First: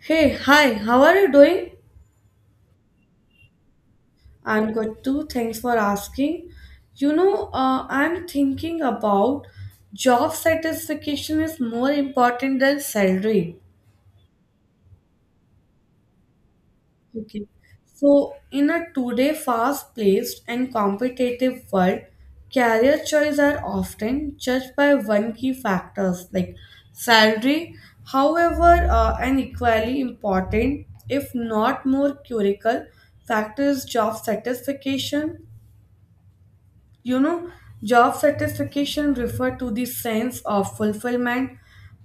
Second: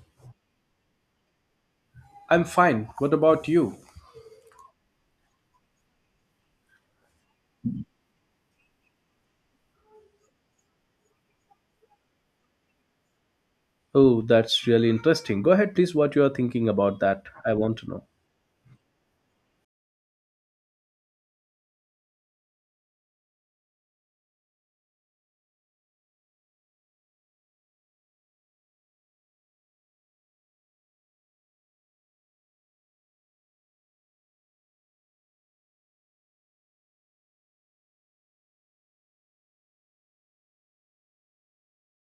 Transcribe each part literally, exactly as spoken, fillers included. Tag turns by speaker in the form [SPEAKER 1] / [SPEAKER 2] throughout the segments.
[SPEAKER 1] Hey, hi, how are you doing?
[SPEAKER 2] I'm fine. What about you?
[SPEAKER 1] I'm good too. Thanks for asking. You know, uh, I'm thinking about job satisfaction is more important than salary.
[SPEAKER 2] Oh, that's really interesting. Go ahead, please, what you are thinking about that.
[SPEAKER 1] Okay.
[SPEAKER 2] I want to know.
[SPEAKER 1] So, in a today fast-paced and competitive world, career choice are often judged by one key factors like salary. However, uh, an equally important, if not more critical, factor is job satisfaction. You know, Job satisfaction refer to the sense of fulfillment,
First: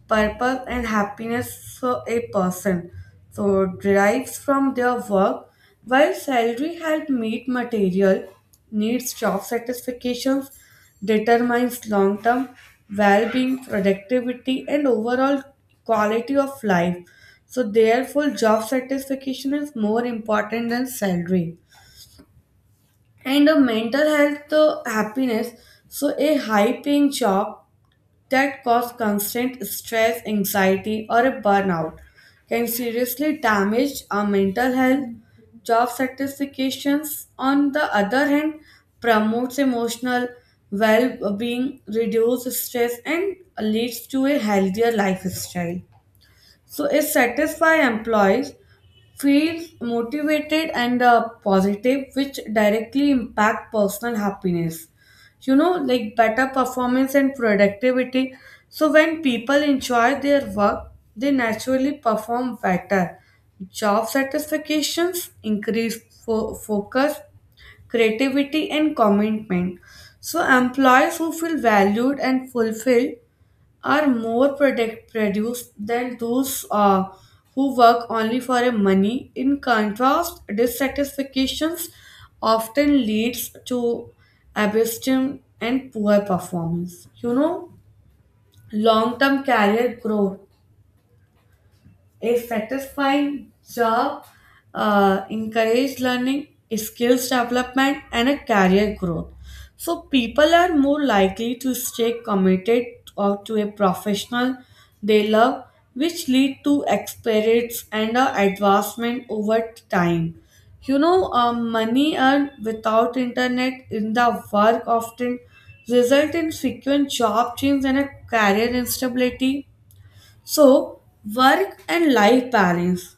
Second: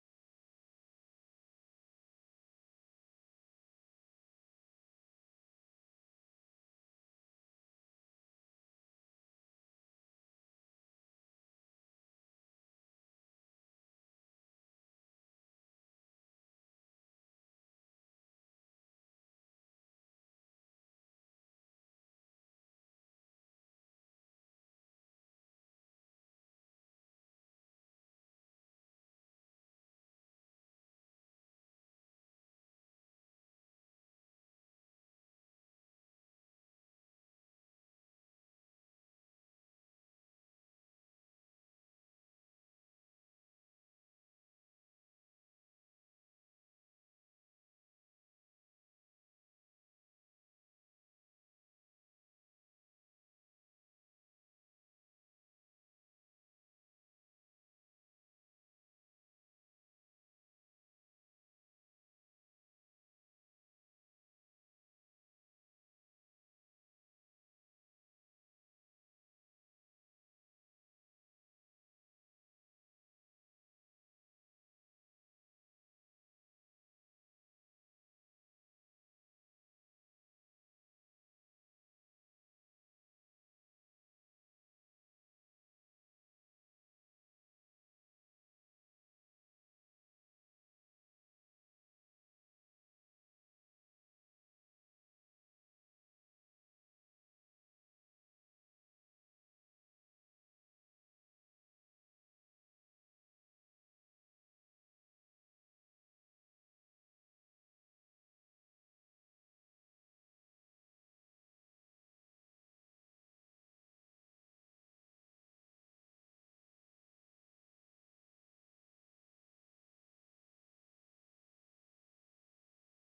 [SPEAKER 1] purpose, and happiness for a person so derives from their work, while salary help meet material needs. Job satisfaction determines long-term well-being, productivity, and overall quality of life. So, therefore, job satisfaction is more important than salary and a mental health, uh, happiness. So a high paying job that cause constant stress anxiety or a burnout can seriously damage our mental health. Job satisfactions on the other hand promotes emotional well-being, reduces stress, and leads to a healthier lifestyle. So a satisfied employees feels motivated and uh, positive, which directly impact personal happiness, you know like better performance and productivity. So when people enjoy their work they naturally perform better. Job satisfactions increase fo- focus, creativity, and commitment. So employees who feel valued and fulfilled are more product produced than those uh, who work only for a money. In contrast, dissatisfactions often leads to abstinence and poor performance. You know, long-term career growth. A satisfying job uh, encourages learning, skills development, and a career growth. So people are more likely to stay committed or to a professional they love, which lead to experience and uh, advancement over time. You know, uh, money earned without internet in the work often result in frequent job change and a career instability. So, work and life balance.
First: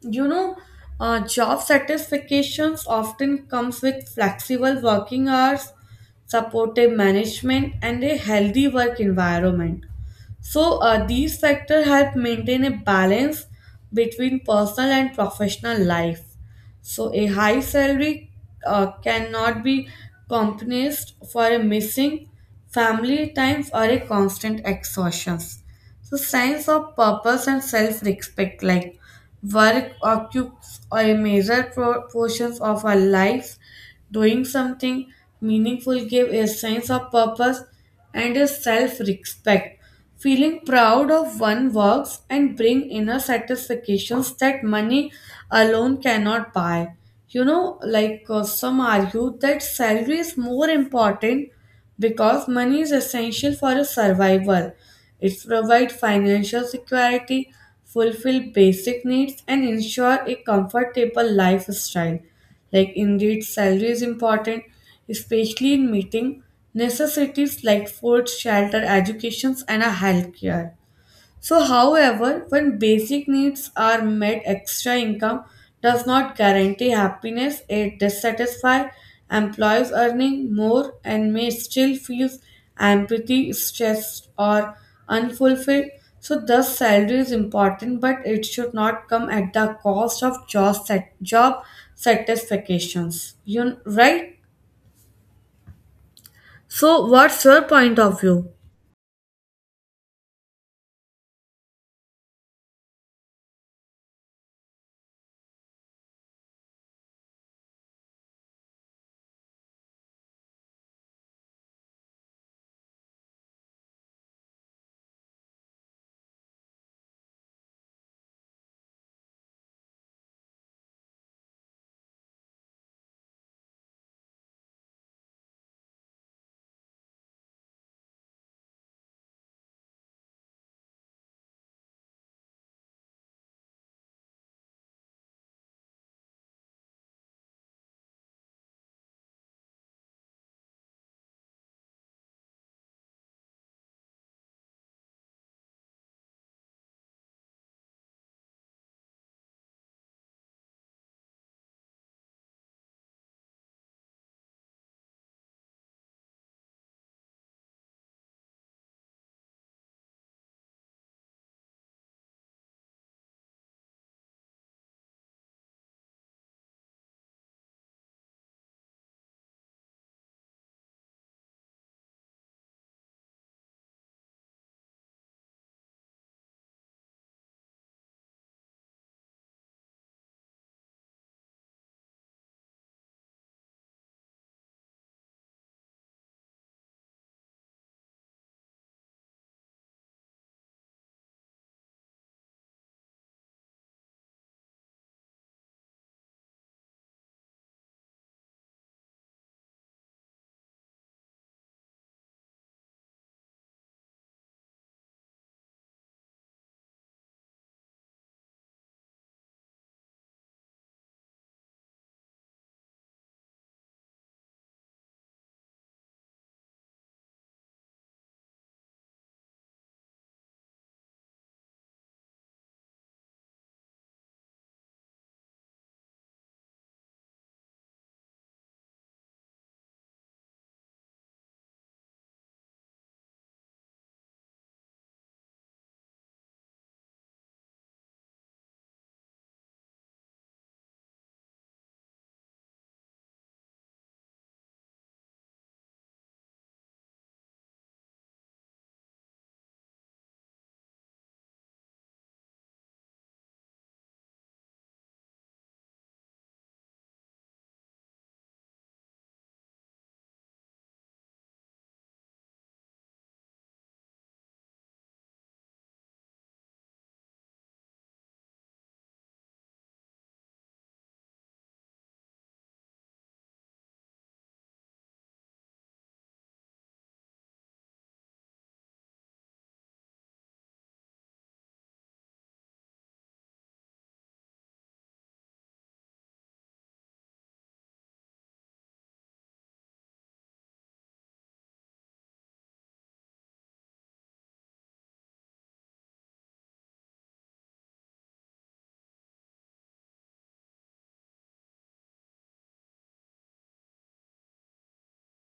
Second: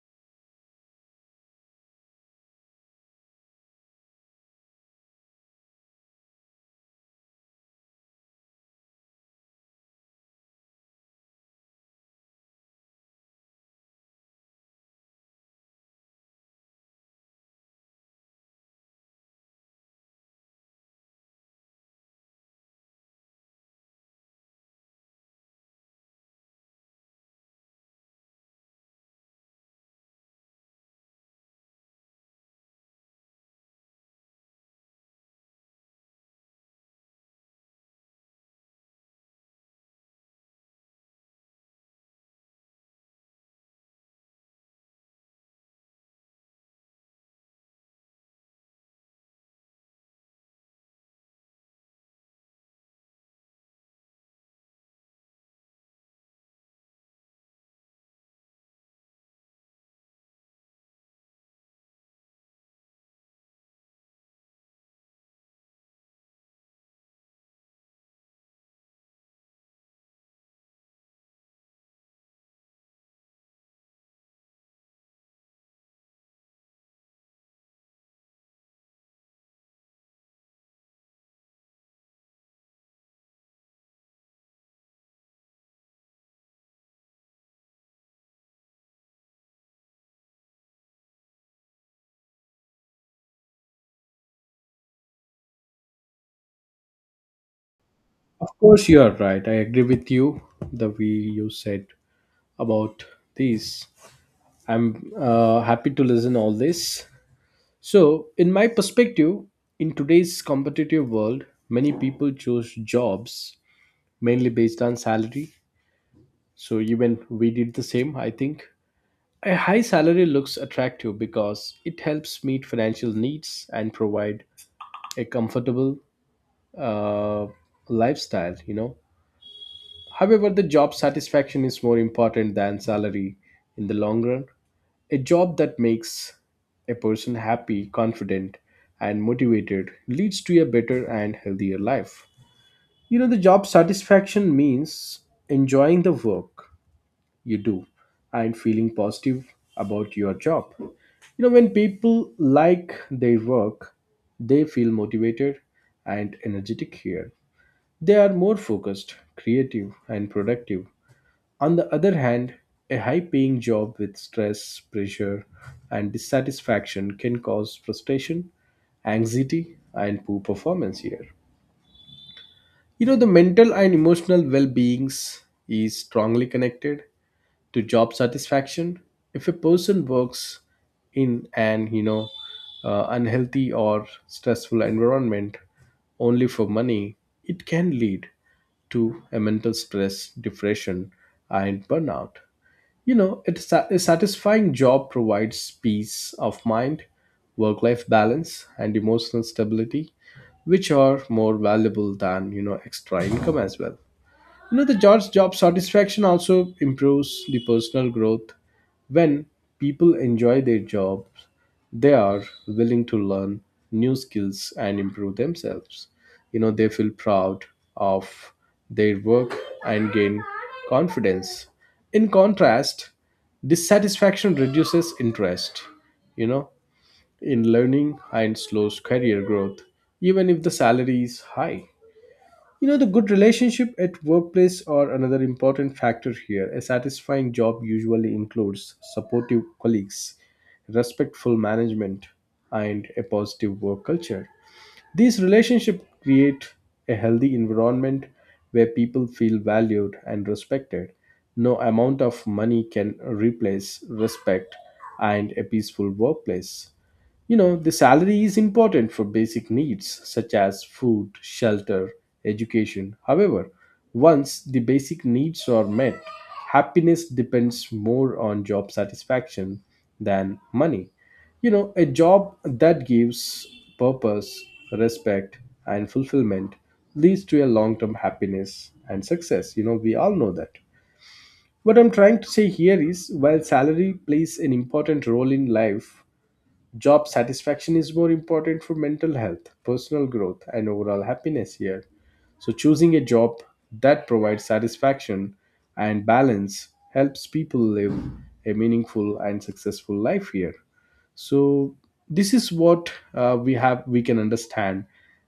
[SPEAKER 1] You know, uh, Job satisfactions often comes with flexible working hours, supportive management, and a healthy work environment. So, uh, these factors help maintain a balance between personal and professional life. So, a high salary uh, cannot be compensated for a missing family times or a constant exhaustion. So, sense of purpose and self respect, like work occupies a major pro- portions of our lives. Doing something meaningful gives a sense of purpose and a self respect. Feeling proud of one works and bring inner satisfactions that money alone cannot buy. You know, like uh, some argue that salary is more important because money is essential for a survival. It provides financial security, fulfill basic needs, and ensure a comfortable lifestyle. Like indeed, salary is important, especially in meeting necessities like food, shelter, educations, and a healthcare. So, however, when basic needs are met, extra income does not guarantee happiness. It dissatisfies employees earning more and may still feel empathy, stressed, or unfulfilled. So, thus, salary is important, but it should not come at the cost of job, sat- job satisfactions. You right? So, what's your point of
[SPEAKER 2] Of
[SPEAKER 1] view?
[SPEAKER 2] course, you are right. I agree with you. The way you said about these, I'm uh, happy to listen all this. So, in my perspective, in today's competitive world, many people choose jobs mainly based on salary. So even we did the same, I think. A high salary looks attractive because it helps meet financial needs and provide a comfortable uh, lifestyle. You know however the job satisfaction is more important than salary. In the long run, a job that makes a person happy, confident, and motivated leads to a better and healthier life. You know the job satisfaction means enjoying the work you do and feeling positive about your job. You know when people like their work, they feel motivated and energetic here. They are more focused, creative, and productive. On the other hand, a high paying job with stress, pressure, and dissatisfaction can cause frustration, anxiety, and poor performance here. You know, the mental and emotional well being is strongly connected to job satisfaction. If a person works in an, you know, uh, unhealthy or stressful environment only for money, it can lead to a mental stress, depression, and burnout. You know, it's a a satisfying job provides peace of mind, work life balance, and emotional stability, which are more valuable than, you know, extra income as well. You know, the job's job satisfaction also improves the personal growth. When people enjoy their jobs, they are willing to learn new skills and improve themselves. You know, they feel proud of their work and gain confidence. In contrast, dissatisfaction reduces interest, you know, in learning and slows career growth, even if the salary is high. You know, the good relationship at workplace are another important factor here. A satisfying job usually includes supportive colleagues, respectful management, and a positive work culture. These relationships create a healthy environment where people feel valued and respected. No amount of money can replace respect and a peaceful workplace. You know, the salary is important for basic needs such as food, shelter, education. However, once the basic needs are met, happiness depends more on job satisfaction than money. You know, a job that gives purpose, respect, and fulfillment leads to a long term happiness and success. You know, we all know that. What I'm trying to say here is while salary plays an important role in life, job satisfaction is more important for mental health, personal growth, and overall happiness here. So, choosing a job that provides satisfaction and balance helps people live a meaningful and successful life here. So, this is what uh, we have we can understand,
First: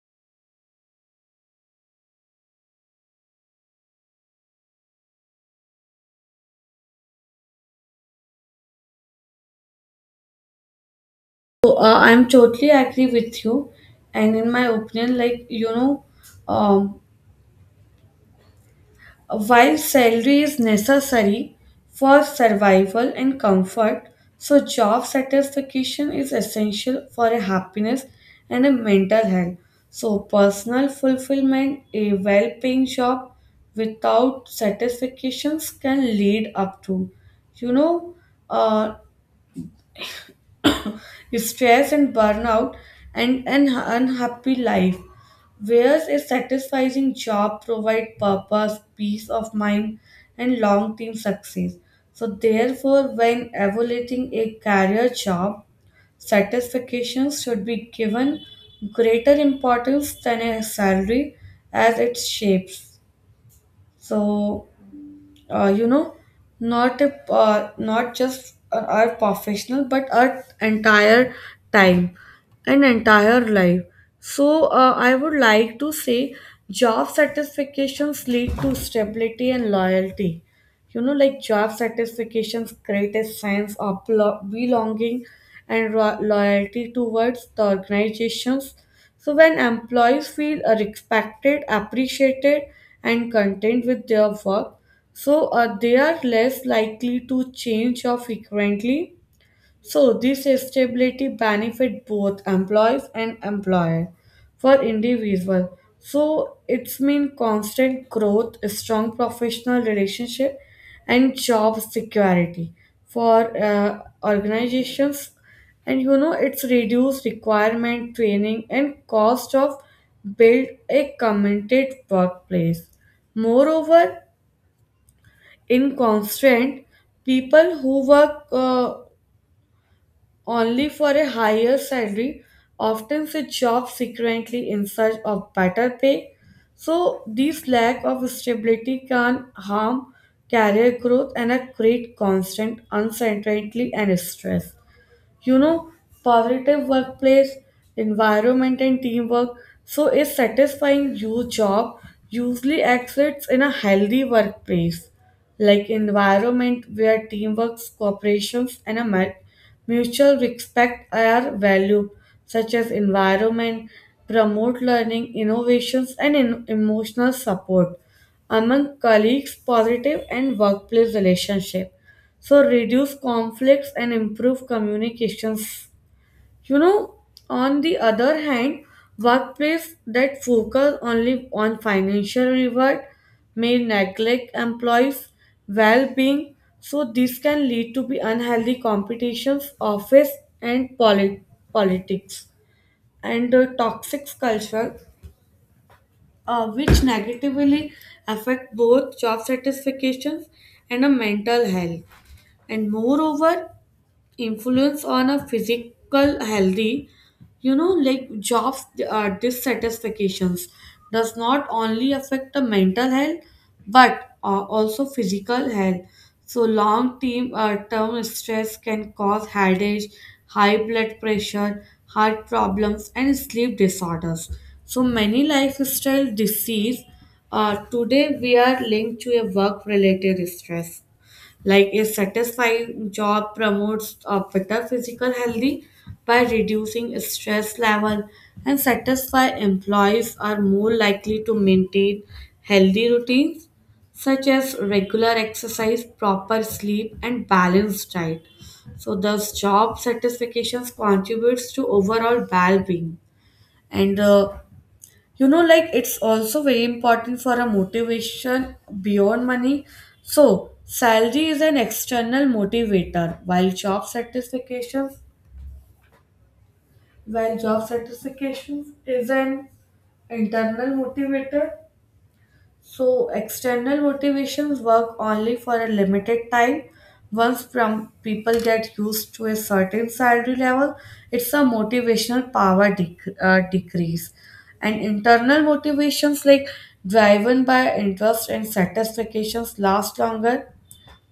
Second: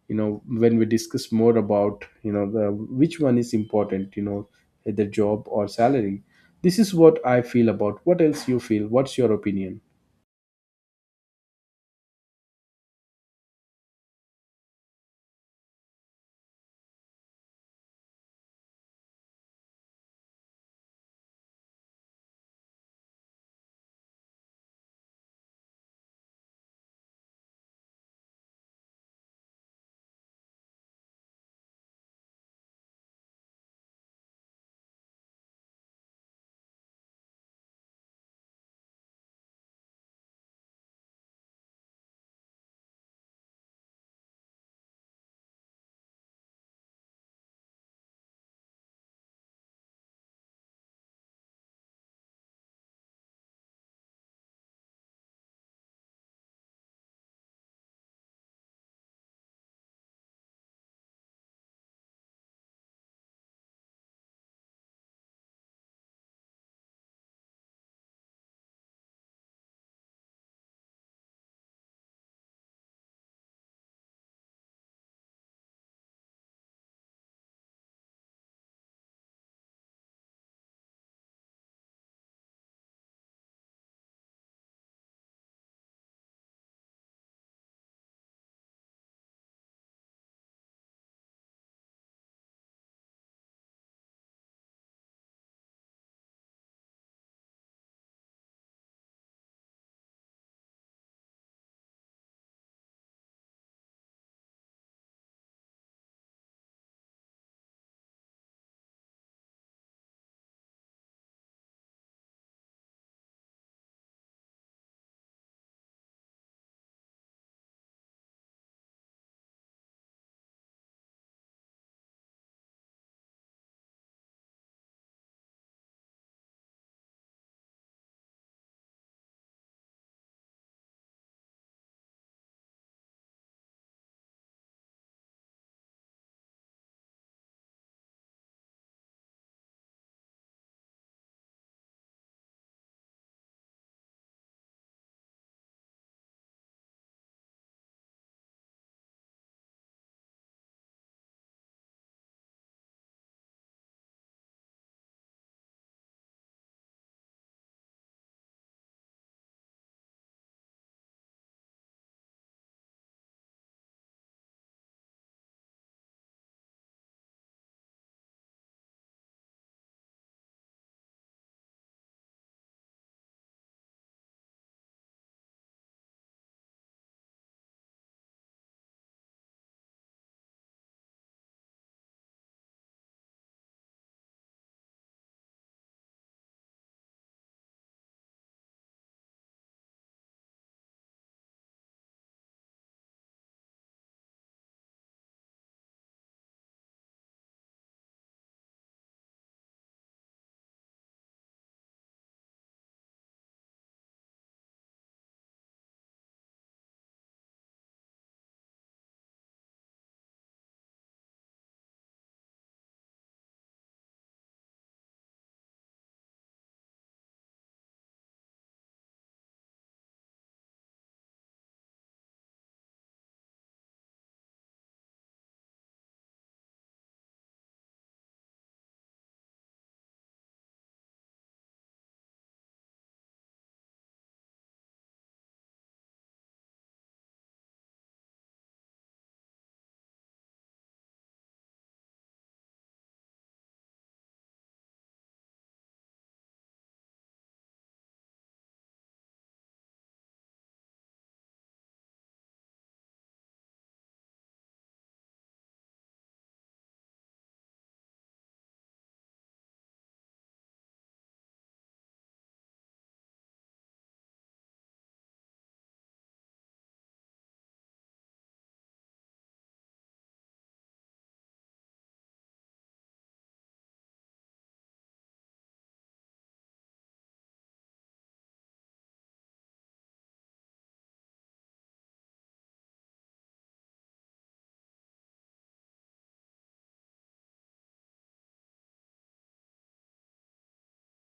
[SPEAKER 2] you know, when we discuss more about, you know, the which one is important, you know, either job or salary. This is what I feel about. What else you feel? What's your opinion?
[SPEAKER 1] So, uh, I'm totally agree with you, and in my opinion, like you know, um, while salary is necessary for survival and comfort, so job satisfaction is essential for a happiness and a mental health. So, personal fulfillment, a well-paying job without satisfactions can lead up to, you know, uh, stress and burnout and an unhappy life. Whereas a satisfying job provides purpose, peace of mind, and long term success. So, therefore, when evaluating a career job, satisfaction should be given greater importance than a salary as it shapes. So, uh, you know not a, uh, not just our professional but our entire time and entire life. So uh, I would like to say job satisfactions lead to stability and loyalty. You know, like job satisfaction's greatest sense of belo- belonging and ro- loyalty towards the organizations. So, when employees feel uh, respected, appreciated, and content with their work, so uh, they are less likely to change or frequently. So this stability benefit both employees and employer for individual. So it's mean constant growth, strong professional relationship, and job security for uh, organizations. And you know it's reduce requirement training and cost of build a committed workplace. Moreover, in constant people who work uh, only for a higher salary, often switch jobs secretly in search of better pay. So, this lack of stability can harm career growth and create constant uncertainty and stress. you know Positive workplace environment and teamwork. So a satisfying you job usually exists in a healthy workplace, like environment where teamwork cooperations and a mu- mutual respect are valued. Such as environment promote learning innovations and in- emotional support among colleagues, positive and workplace relationship. So reduce conflicts and improve communications. you know on the other hand, workplace that focus only on financial reward may neglect employees well-being. So this can lead to be unhealthy competitions office and polit- politics and uh, toxic culture, uh, which negatively affect both job satisfactions and a mental health. And moreover influence on a physical healthy. You know like jobs uh, dissatisfactions does not only affect the mental health but uh, also physical health. So long term uh, term stress can cause headache, high blood pressure, heart problems, and sleep disorders. So many lifestyle disease uh, today we are linked to a work related stress. Like a satisfying job promotes a better physical healthy by reducing stress level, and satisfied employees are more likely to maintain healthy routines such as regular exercise, proper sleep, and balanced diet. So thus job satisfaction contributes to overall well-being. And uh, you know like it's also very important for a motivation beyond money. So salary is an external motivator while job satisfaction while job satisfaction is an internal motivator. So, external motivations work only for a limited time. Once from people get used to a certain salary level, it's a motivational power dec- uh, decrease. And internal motivations like driven by interest and satisfactions last longer.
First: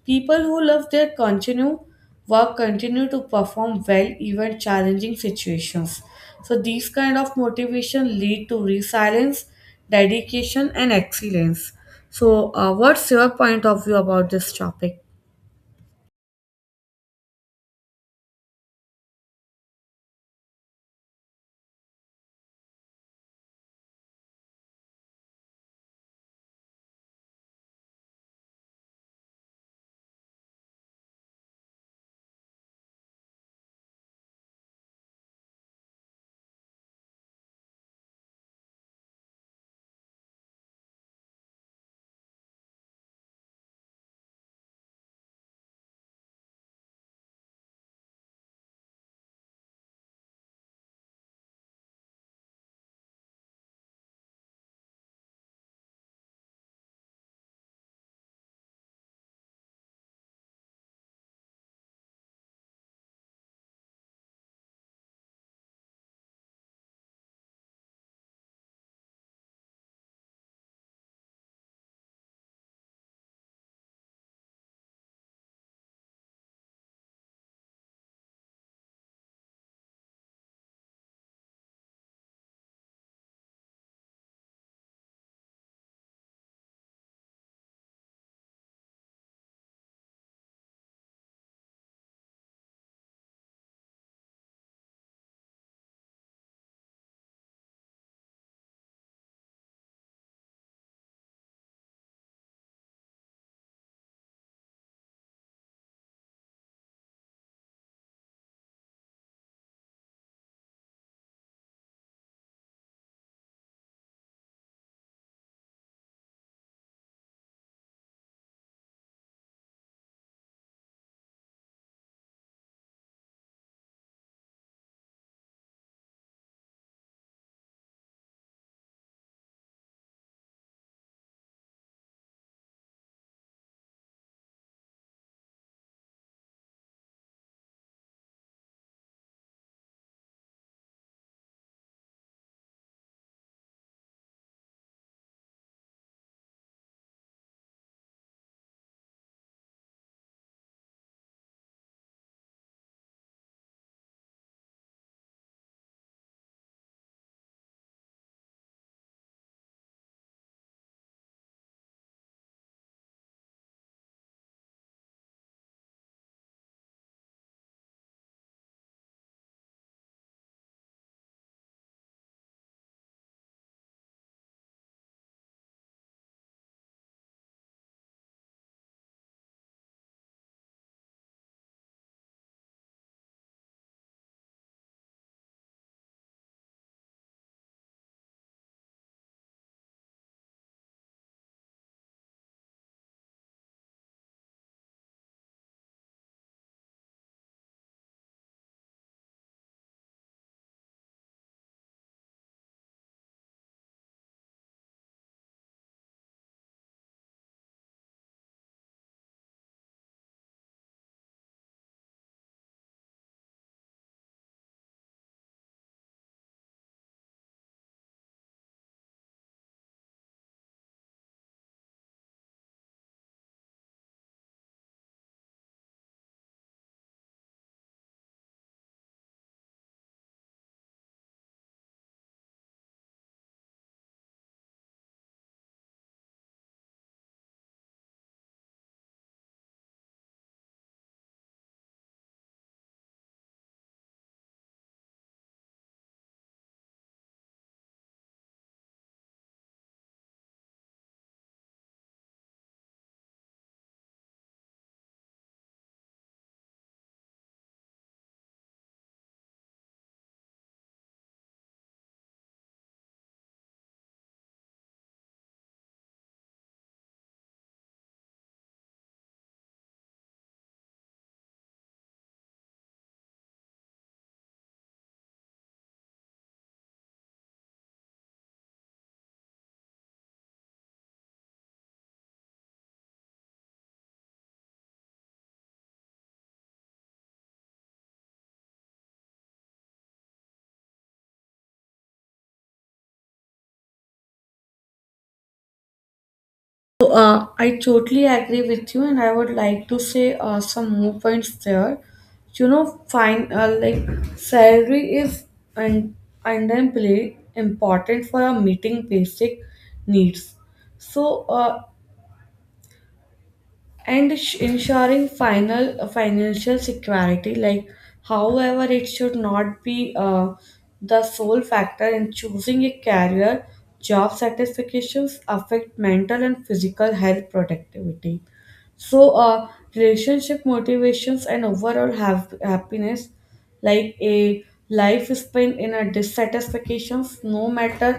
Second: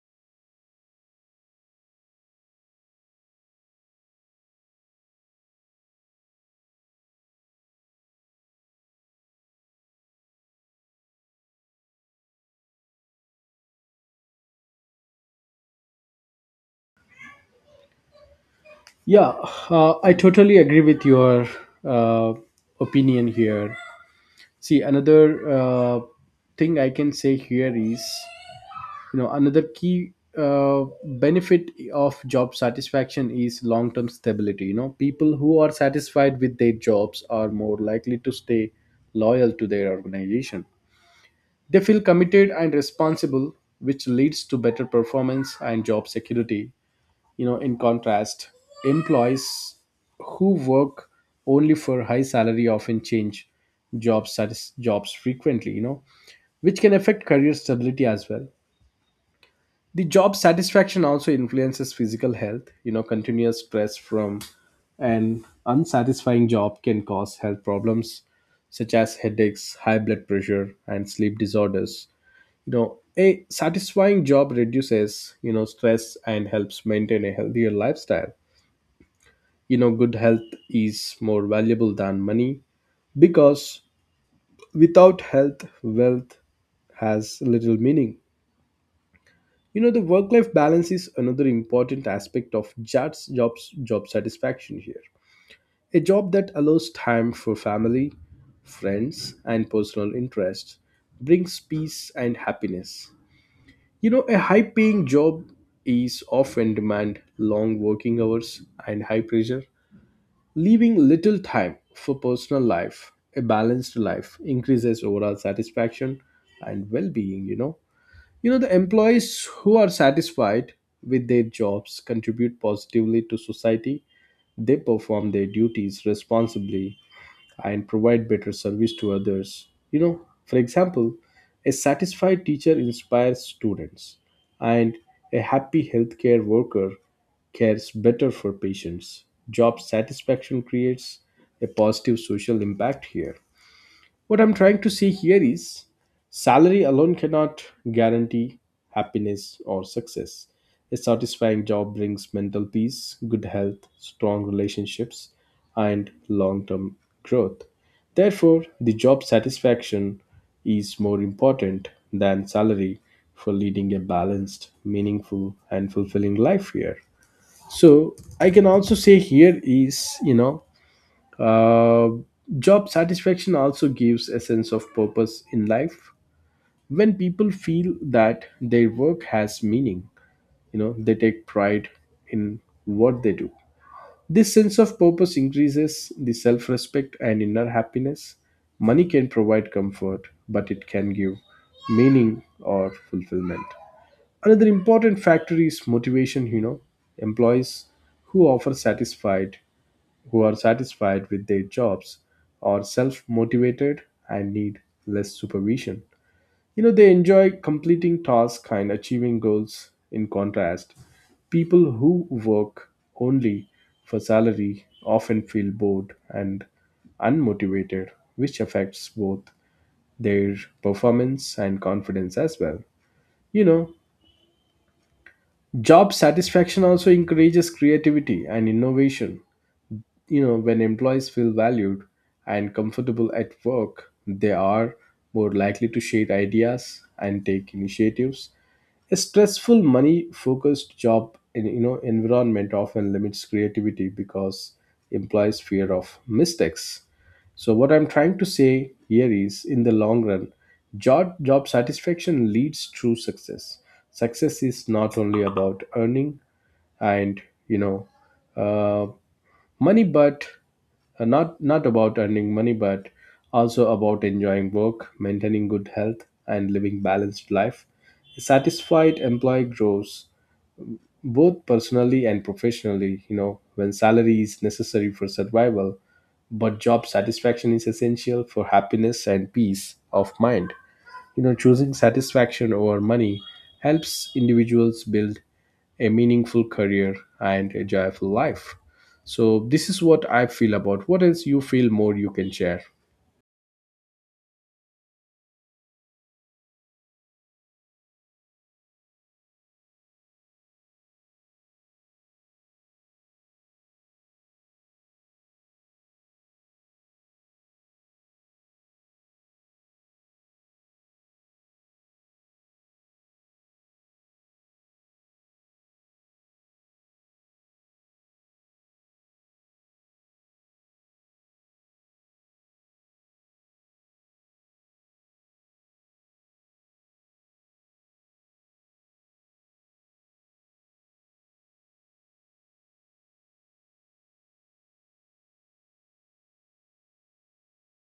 [SPEAKER 1] People who love their continue work continue to perform well even challenging situations. So these kind of motivation lead to resilience, dedication, and excellence. So uh, what's your point of view about this topic?
[SPEAKER 2] Yeah, uh, I totally agree with your uh, opinion here. See, another uh, thing I can say here is, you know, another key uh, benefit of job satisfaction is long term stability. You know, people who are satisfied with their jobs are more likely to stay loyal to their organization. They feel committed and responsible, which leads to better performance and job security. You know, in contrast, employees who work only for high salary often change jobs satis- jobs frequently, you know, which can affect career stability as well. The job satisfaction also influences physical health. You know, continuous stress from an unsatisfying job can cause health problems such as headaches, high blood pressure, and sleep disorders. You know, a satisfying job reduces, you know stress and helps maintain a healthier lifestyle. You know, good health is more valuable than money, because without health, wealth has little meaning. You know the work life balance is another important aspect of jobs jobs job satisfaction here. A job that allows time for family, friends, and personal interests brings peace and happiness. You know, a high paying job is often demand long working hours and high pressure. Leaving little time for personal life, a balanced life increases overall satisfaction and well-being, you know. You know the employees who are satisfied with their jobs contribute positively to society. They perform their duties responsibly and provide better service to others. You know, for example, a satisfied teacher inspires students and a happy healthcare worker care is better for patients. Job satisfaction creates a positive social impact here. What I'm trying to say here is salary alone cannot guarantee happiness or success. A satisfying job brings mental peace, good health, strong relationships, and long term growth. Therefore, the job satisfaction is more important than salary for leading a balanced, meaningful, and fulfilling life here. So I can also say here is, you know, uh, job satisfaction also gives a sense of purpose in life. When people feel that their work has meaning, you know, they take pride in what they do. This sense of purpose increases the self-respect and inner happiness. Money can provide comfort, but it can give meaning or fulfillment. Another important factor is motivation. You know, employees who offer satisfied who are satisfied with their jobs, are self motivated, and need less supervision. You know, they enjoy completing tasks and achieving goals. In contrast, people who work only for salary often feel bored and unmotivated, which affects both their performance and confidence as well. You know, job satisfaction also encourages creativity and innovation. You know, when employees feel valued and comfortable at work, they are more likely to share ideas and take initiatives. A stressful money focused job in, you know environment often limits creativity because implies fear of mistakes. So what I'm trying to say here is in the long run, job job satisfaction leads to success. Success is not only about earning and, you know uh, money but uh, not not about earning money, but also about enjoying work, maintaining good health, and living balanced life. A satisfied employee grows both personally and professionally. You know, when salary is necessary for survival, but job satisfaction is essential for happiness and peace of mind. You know, choosing satisfaction over money helps individuals build a meaningful career and a joyful life. So this is what I feel about. What else you feel more you can share?
[SPEAKER 1] So, uh, I totally agree with you, and I would like to say uh, some more points there. You know, fine, uh, like salary is un- undeniably important for our meeting basic needs. So, uh, and sh- ensuring final uh, financial security. Like however it should not be uh, the sole factor in choosing a career. Job satisfactions affect mental and physical health productivity. So uh, relationship motivations and overall have happiness. Like a life spent in a dissatisfactions no matter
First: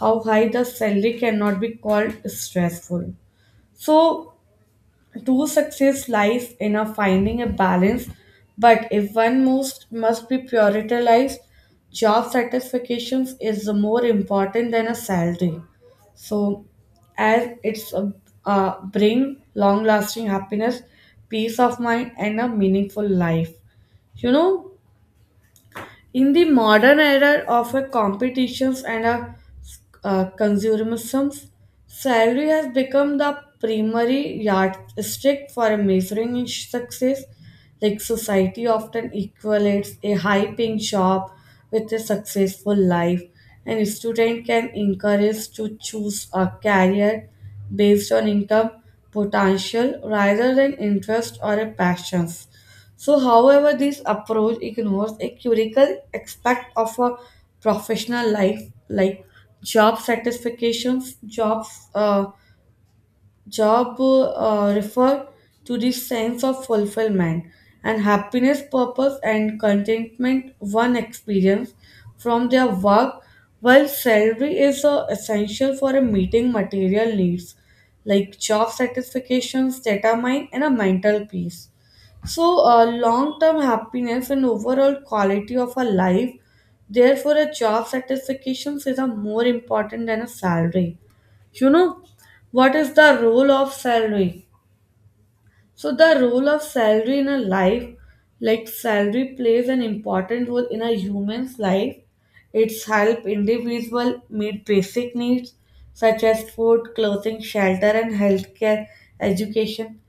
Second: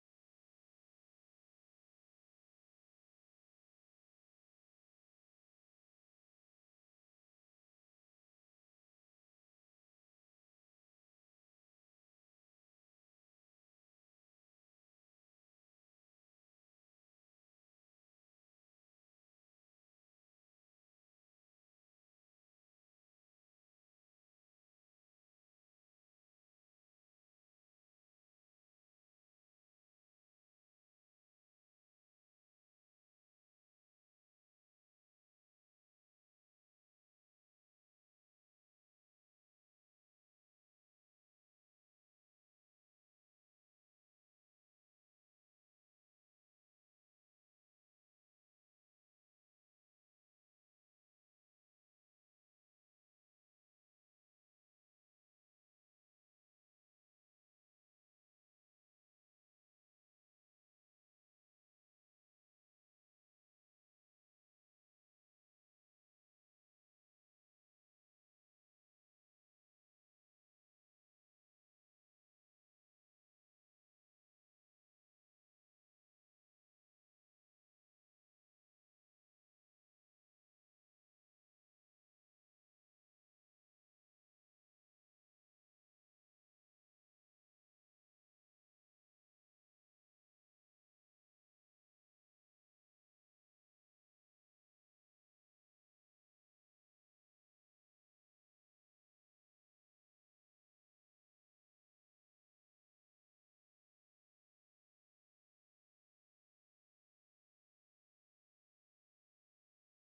[SPEAKER 1] how high the salary cannot be called stressful. So true success lies in a finding a balance, but if one most must be prioritized, job satisfactions is more important than a salary. So, as it's a, uh, bring long lasting happiness, peace of mind, and a meaningful life. You know, in the modern era of a competitions and a, uh, consumerism, salary has become the primary yardstick for measuring success. Like society often equates a high-paying job with a successful life, and a student can encourage to choose a career based on income potential rather than interest or a passions. So, however, this approach ignores a critical aspect of a professional life, like job satisfactions. Jobs, uh, job uh, refer to the sense of fulfillment and happiness, purpose, and contentment one experience from their work. While salary is uh, essential for a meeting material needs, like job satisfactions, data and a mental peace. So, uh, long term happiness and overall quality of a life, therefore, a job satisfaction is a more important than a salary. You know, What is the role of salary? So, the role of salary in a life, like salary plays an important role in a human's life. It's help individual meet basic needs such as food, clothing, shelter, and healthcare, education.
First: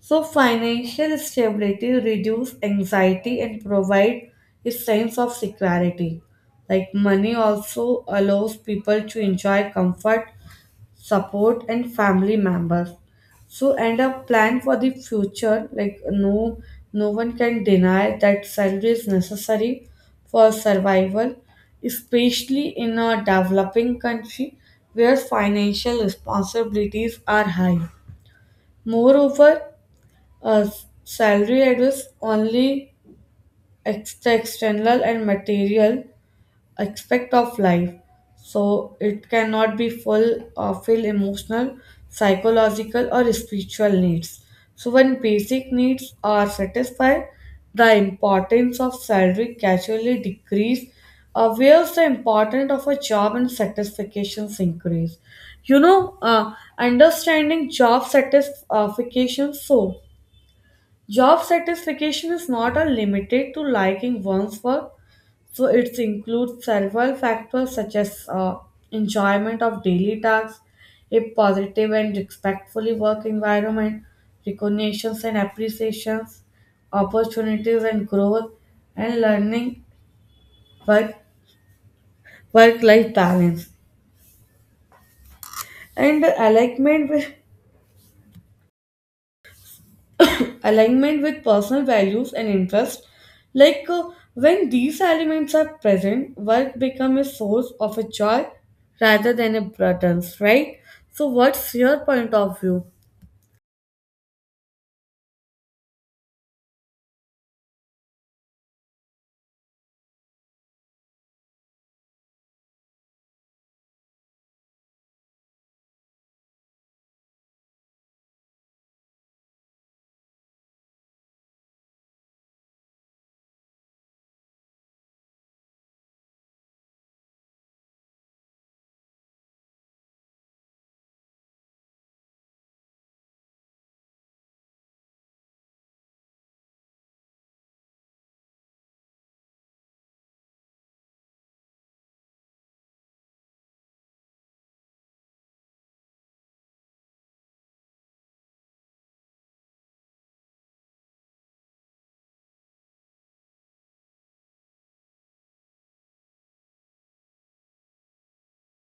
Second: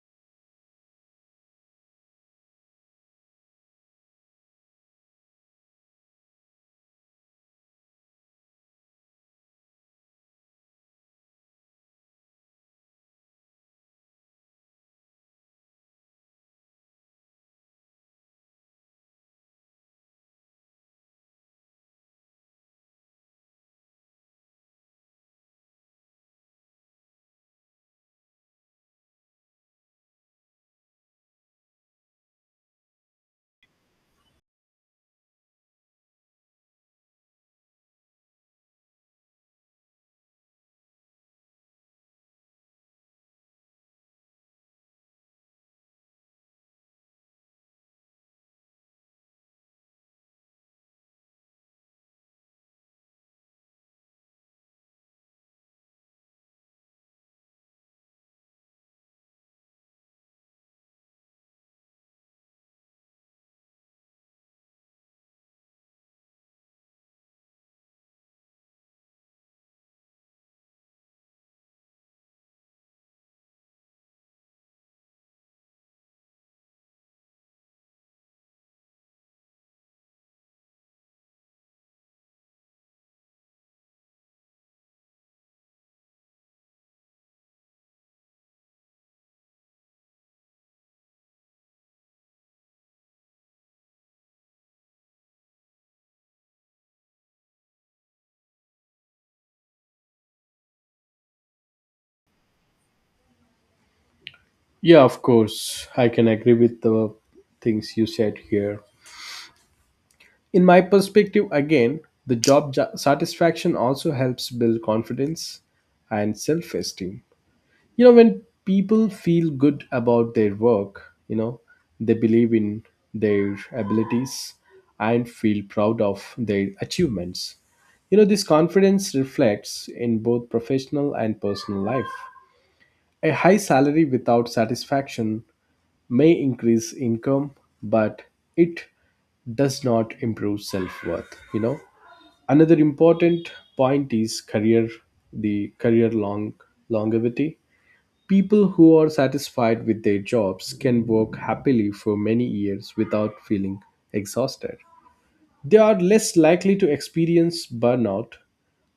[SPEAKER 1] So financial stability reduce anxiety and provide a sense of security. Like money also allows people to enjoy comfort, support and family members. So and a plan for the future, like no no one can deny that salary is necessary for survival, especially in a developing country where financial responsibilities are high. Moreover, uh, s- salary address only ex- the external and material aspect of life, so it cannot be full or fill emotional, psychological, or spiritual needs. So when basic needs are satisfied, the importance of salary casually decrease, uh, whereas the importance of a job and satisfactions increase. You know, uh, understanding job satisfaction so. Job satisfaction is not a limited to liking one's work, so it includes several factors such as uh, enjoyment of daily tasks, a positive and respectfully work environment, recognitions and appreciations, opportunities and growth, and learning work work life balance, and alignment with alignment with personal values and interests. Like uh, when these elements are present, work becomes a source of a joy rather than a burden, right? So, what's your point of view?
[SPEAKER 2] Yeah, of course, I can agree with the things you said here. In my perspective again, the job ja- satisfaction also helps build confidence and self-esteem. You know, when people feel good about their work, you know, they believe in their abilities and feel proud of their achievements. You know, this confidence reflects in both professional and personal life. A high salary without satisfaction may increase income, but it does not improve self-worth. You know, another important point is career the career long longevity. People who are satisfied with their jobs can work happily for many years without feeling exhausted. They are less likely to experience burnout.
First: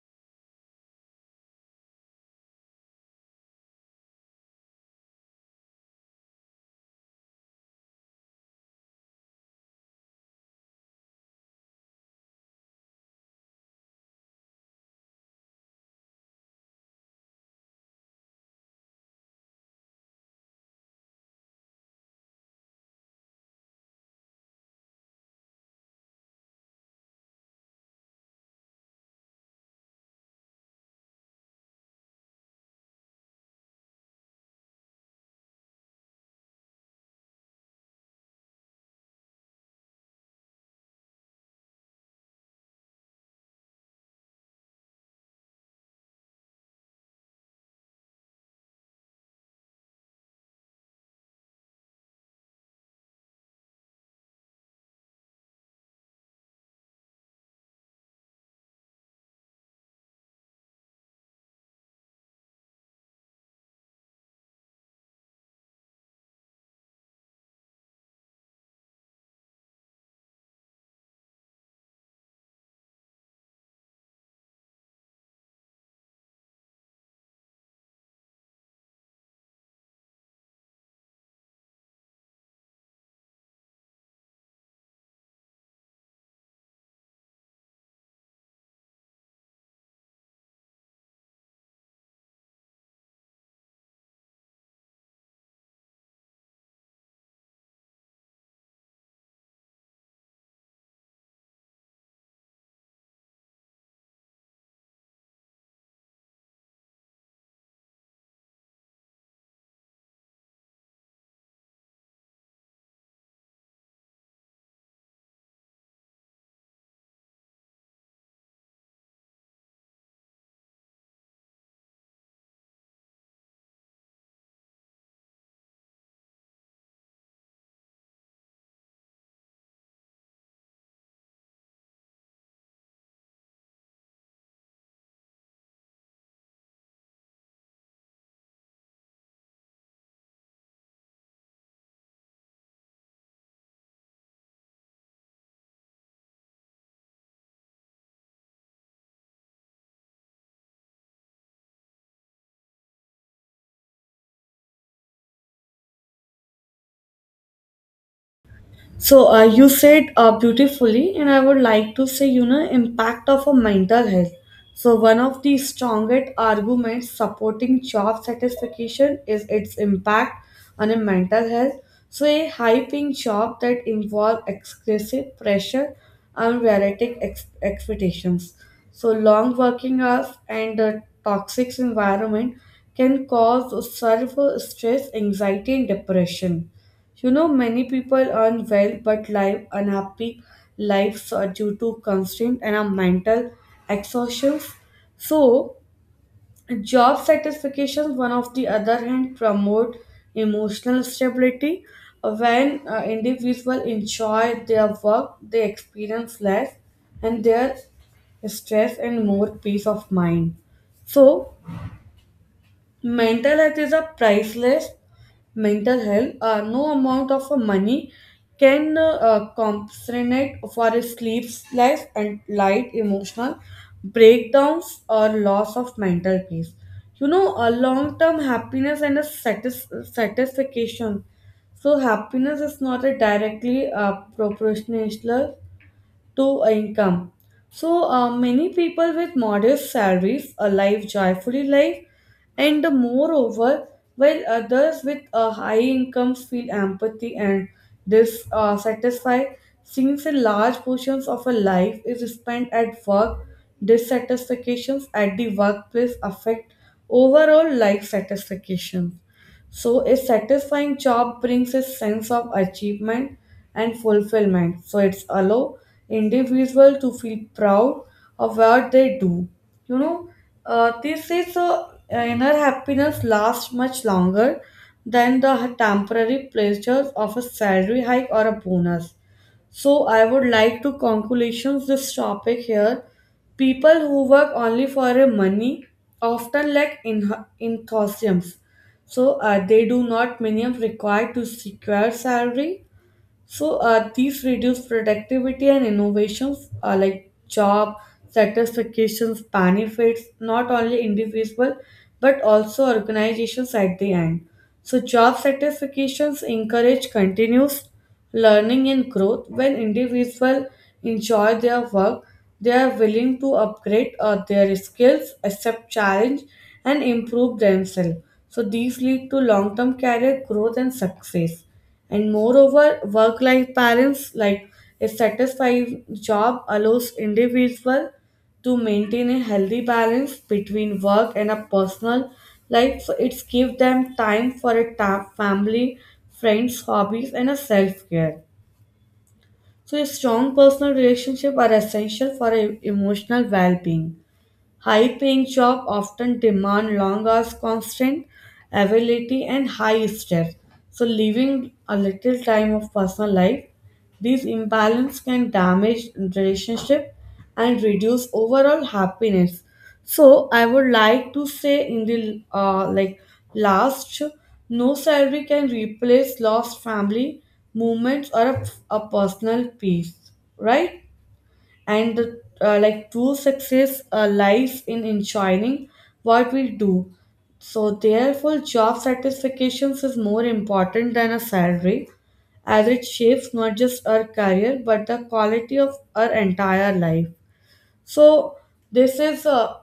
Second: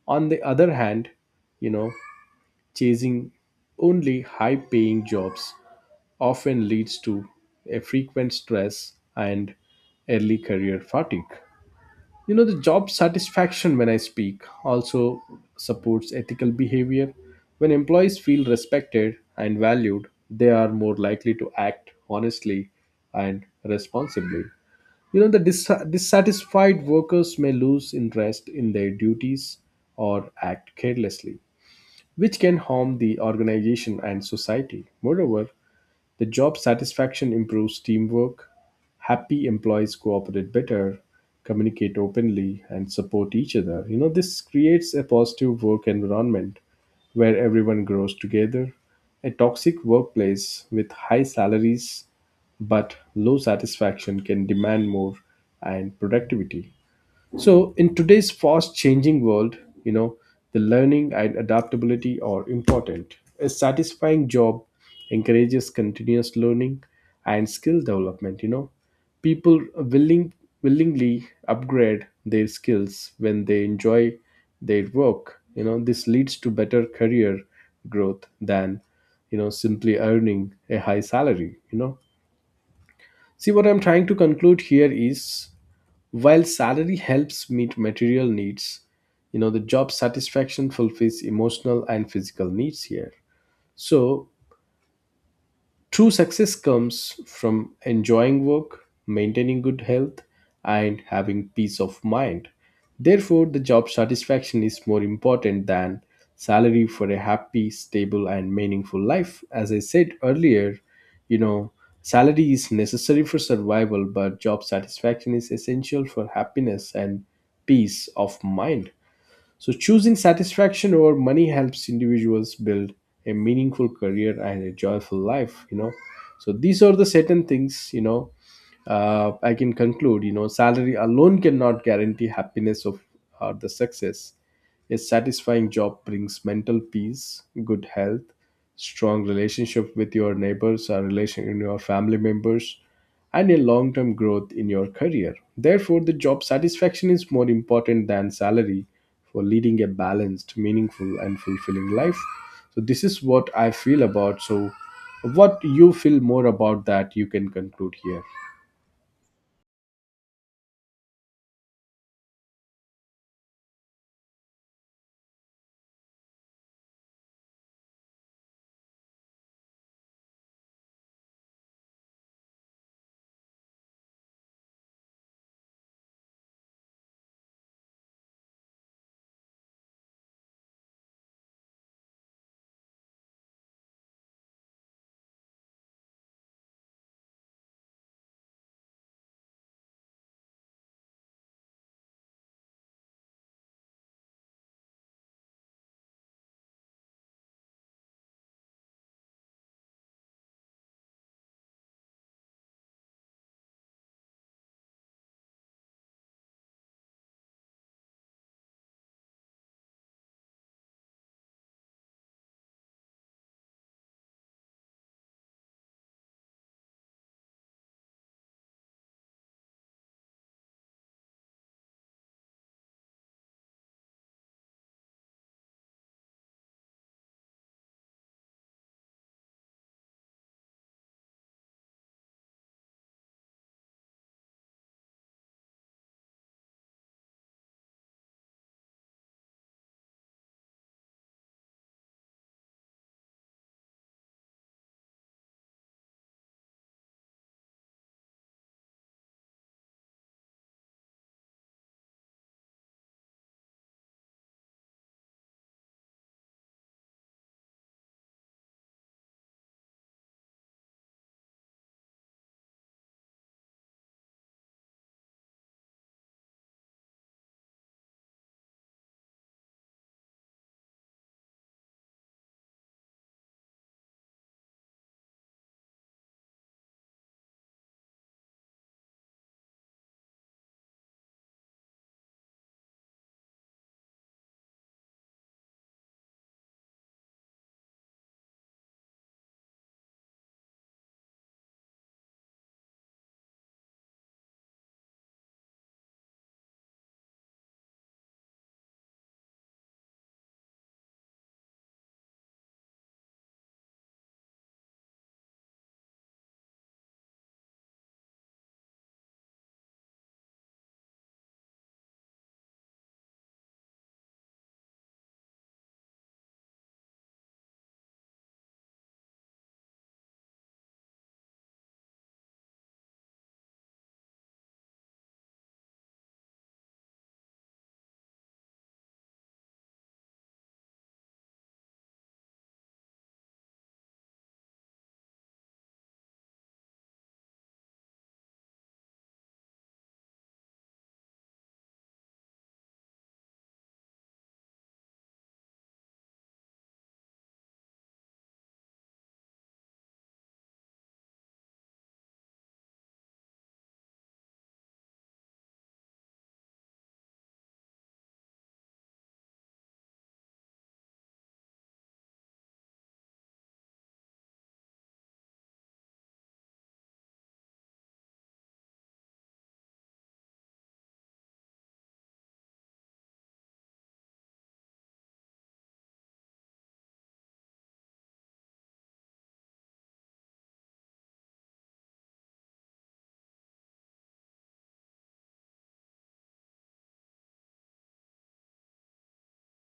[SPEAKER 2] On the other hand, you know, chasing only high paying jobs often leads to a frequent stress and early career fatigue. You know, the job satisfaction when I speak also supports ethical behavior. When employees feel respected and valued, they are more likely to act honestly and responsibly. You know, the dis- dissatisfied workers may lose interest in their duties or act carelessly, which can harm the organization and society. Moreover, the job satisfaction improves teamwork. Happy employees cooperate better, communicate openly, and support each other. You know, this creates a positive work environment where everyone grows together. A toxic workplace with high salaries but low satisfaction can demand more and productivity. So, in today's fast changing world, you know, the learning and adaptability are important. A satisfying job encourages continuous learning and skill development, you know. People willing willingly upgrade their skills when they enjoy their work. You know, this leads to better career growth than, you know, simply earning a high salary, you know. See, what I'm trying to conclude here is while salary helps meet material needs, you know, the job satisfaction fulfills emotional and physical needs here. So, true success comes from enjoying work, maintaining good health, and having peace of mind. Therefore, the job satisfaction is more important than salary for a happy, stable, and meaningful life. As I said earlier, you know, salary is necessary for survival, but job satisfaction is essential for happiness and peace of mind. So, choosing satisfaction over money helps individuals build a meaningful career and a joyful life, you know. So, these are the certain things, you know, uh, I can conclude, you know, salary alone cannot guarantee happiness of or the success. A satisfying job brings mental peace, good health, strong relationship with your neighbors or relation in your family members, and a long term growth in your career. Therefore, the job satisfaction is more important than salary for leading a balanced, meaningful, and fulfilling life. So, this is what I feel about. So, what you feel more about that, you can conclude here.
[SPEAKER 1] So uh, you said uh, beautifully, and I would like to say, you know, impact of a mental health. So one of the strongest arguments supporting job satisfaction is its impact on a mental health. So a high-paying job that involves excessive pressure and realistic ex- expectations. So long working hours and a toxic environment can cause severe stress, anxiety, and depression. You know, many people earn well but live unhappy lives are due to constraint and our mental exhaustions. So, job satisfaction, one of the other hand, promote emotional stability. When uh, individuals enjoy their work, they experience less and their stress and more peace of mind. So, mental health is a priceless. Mental health, uh, no amount of uh, money can uh, uh, compensate for a sleepless and light emotional breakdowns or loss of mental peace. You know, a long-term happiness and a satis- satisfaction. So happiness is not a directly uh, proportional to income. So uh, many people with modest salaries alive joyfully life, and moreover, while others with a high incomes feel empathy and this uh, satisfy, since a large portions of a life is spent at work, dissatisfactions at the workplace affect overall life satisfaction. So, a satisfying job brings a sense of achievement and fulfillment. So, it's allow individual to feel proud of what they do. You know, uh, this is a inner happiness lasts much longer than the temporary pleasures of a salary hike or a bonus. So I would like to conclusions this topic here. People who work only for a money often lack in enthusiasm. So uh, they do not minimum required to secure salary. So uh, these reduce productivity and innovations, uh, like job satisfactions benefits not only individual but also organizations at the end. So job satisfactions encourage continuous learning and growth when individuals enjoy their work. They are willing to upgrade uh, their skills, accept challenge, and improve themselves. So these lead to long-term career growth and success. And moreover, work life balance, like a satisfying job, allows individual to maintain a healthy balance between work and a personal life. So it's give them time for a ta- family, friends, hobbies, and a self care. So a strong personal relationship are essential for a emotional well being. High paying jobs often demand long hours, constant availability, and high stress. So, leaving a little time of personal life, these imbalance can damage relationship and reduce overall happiness. So, I would like to say in the, uh, like last, no salary can replace lost family moments or a, a personal peace, right? And the, uh, like true success uh, lies in enjoying what we do. So therefore job satisfactions is more important than a salary as it shapes not just our career but the quality of our entire life. So this is a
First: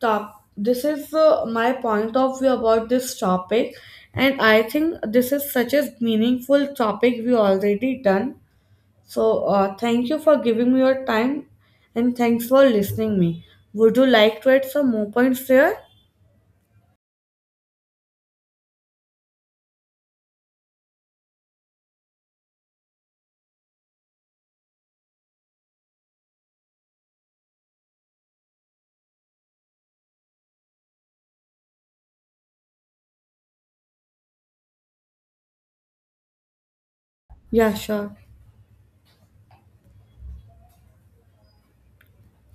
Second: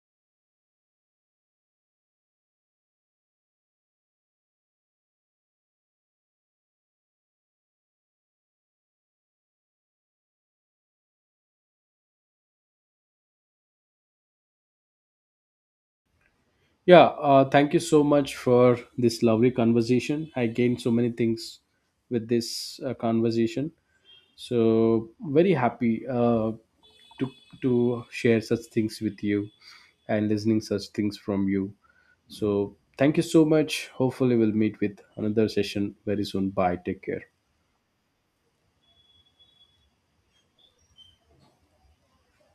[SPEAKER 1] top this is uh, my point of view about this topic, and I think this is such a meaningful topic we already done. So uh, thank you for giving me your time and thanks for listening me. Would you like to add some more points there?
[SPEAKER 2] Yeah, uh, thank you so much for this lovely conversation. I gained so many things with this uh, conversation. So, very happy uh, to, to share such things with you and listening such things from you. So, thank you so much. Hopefully, we'll meet with another session very soon. Bye. Take care.
[SPEAKER 1] Yeah, sure.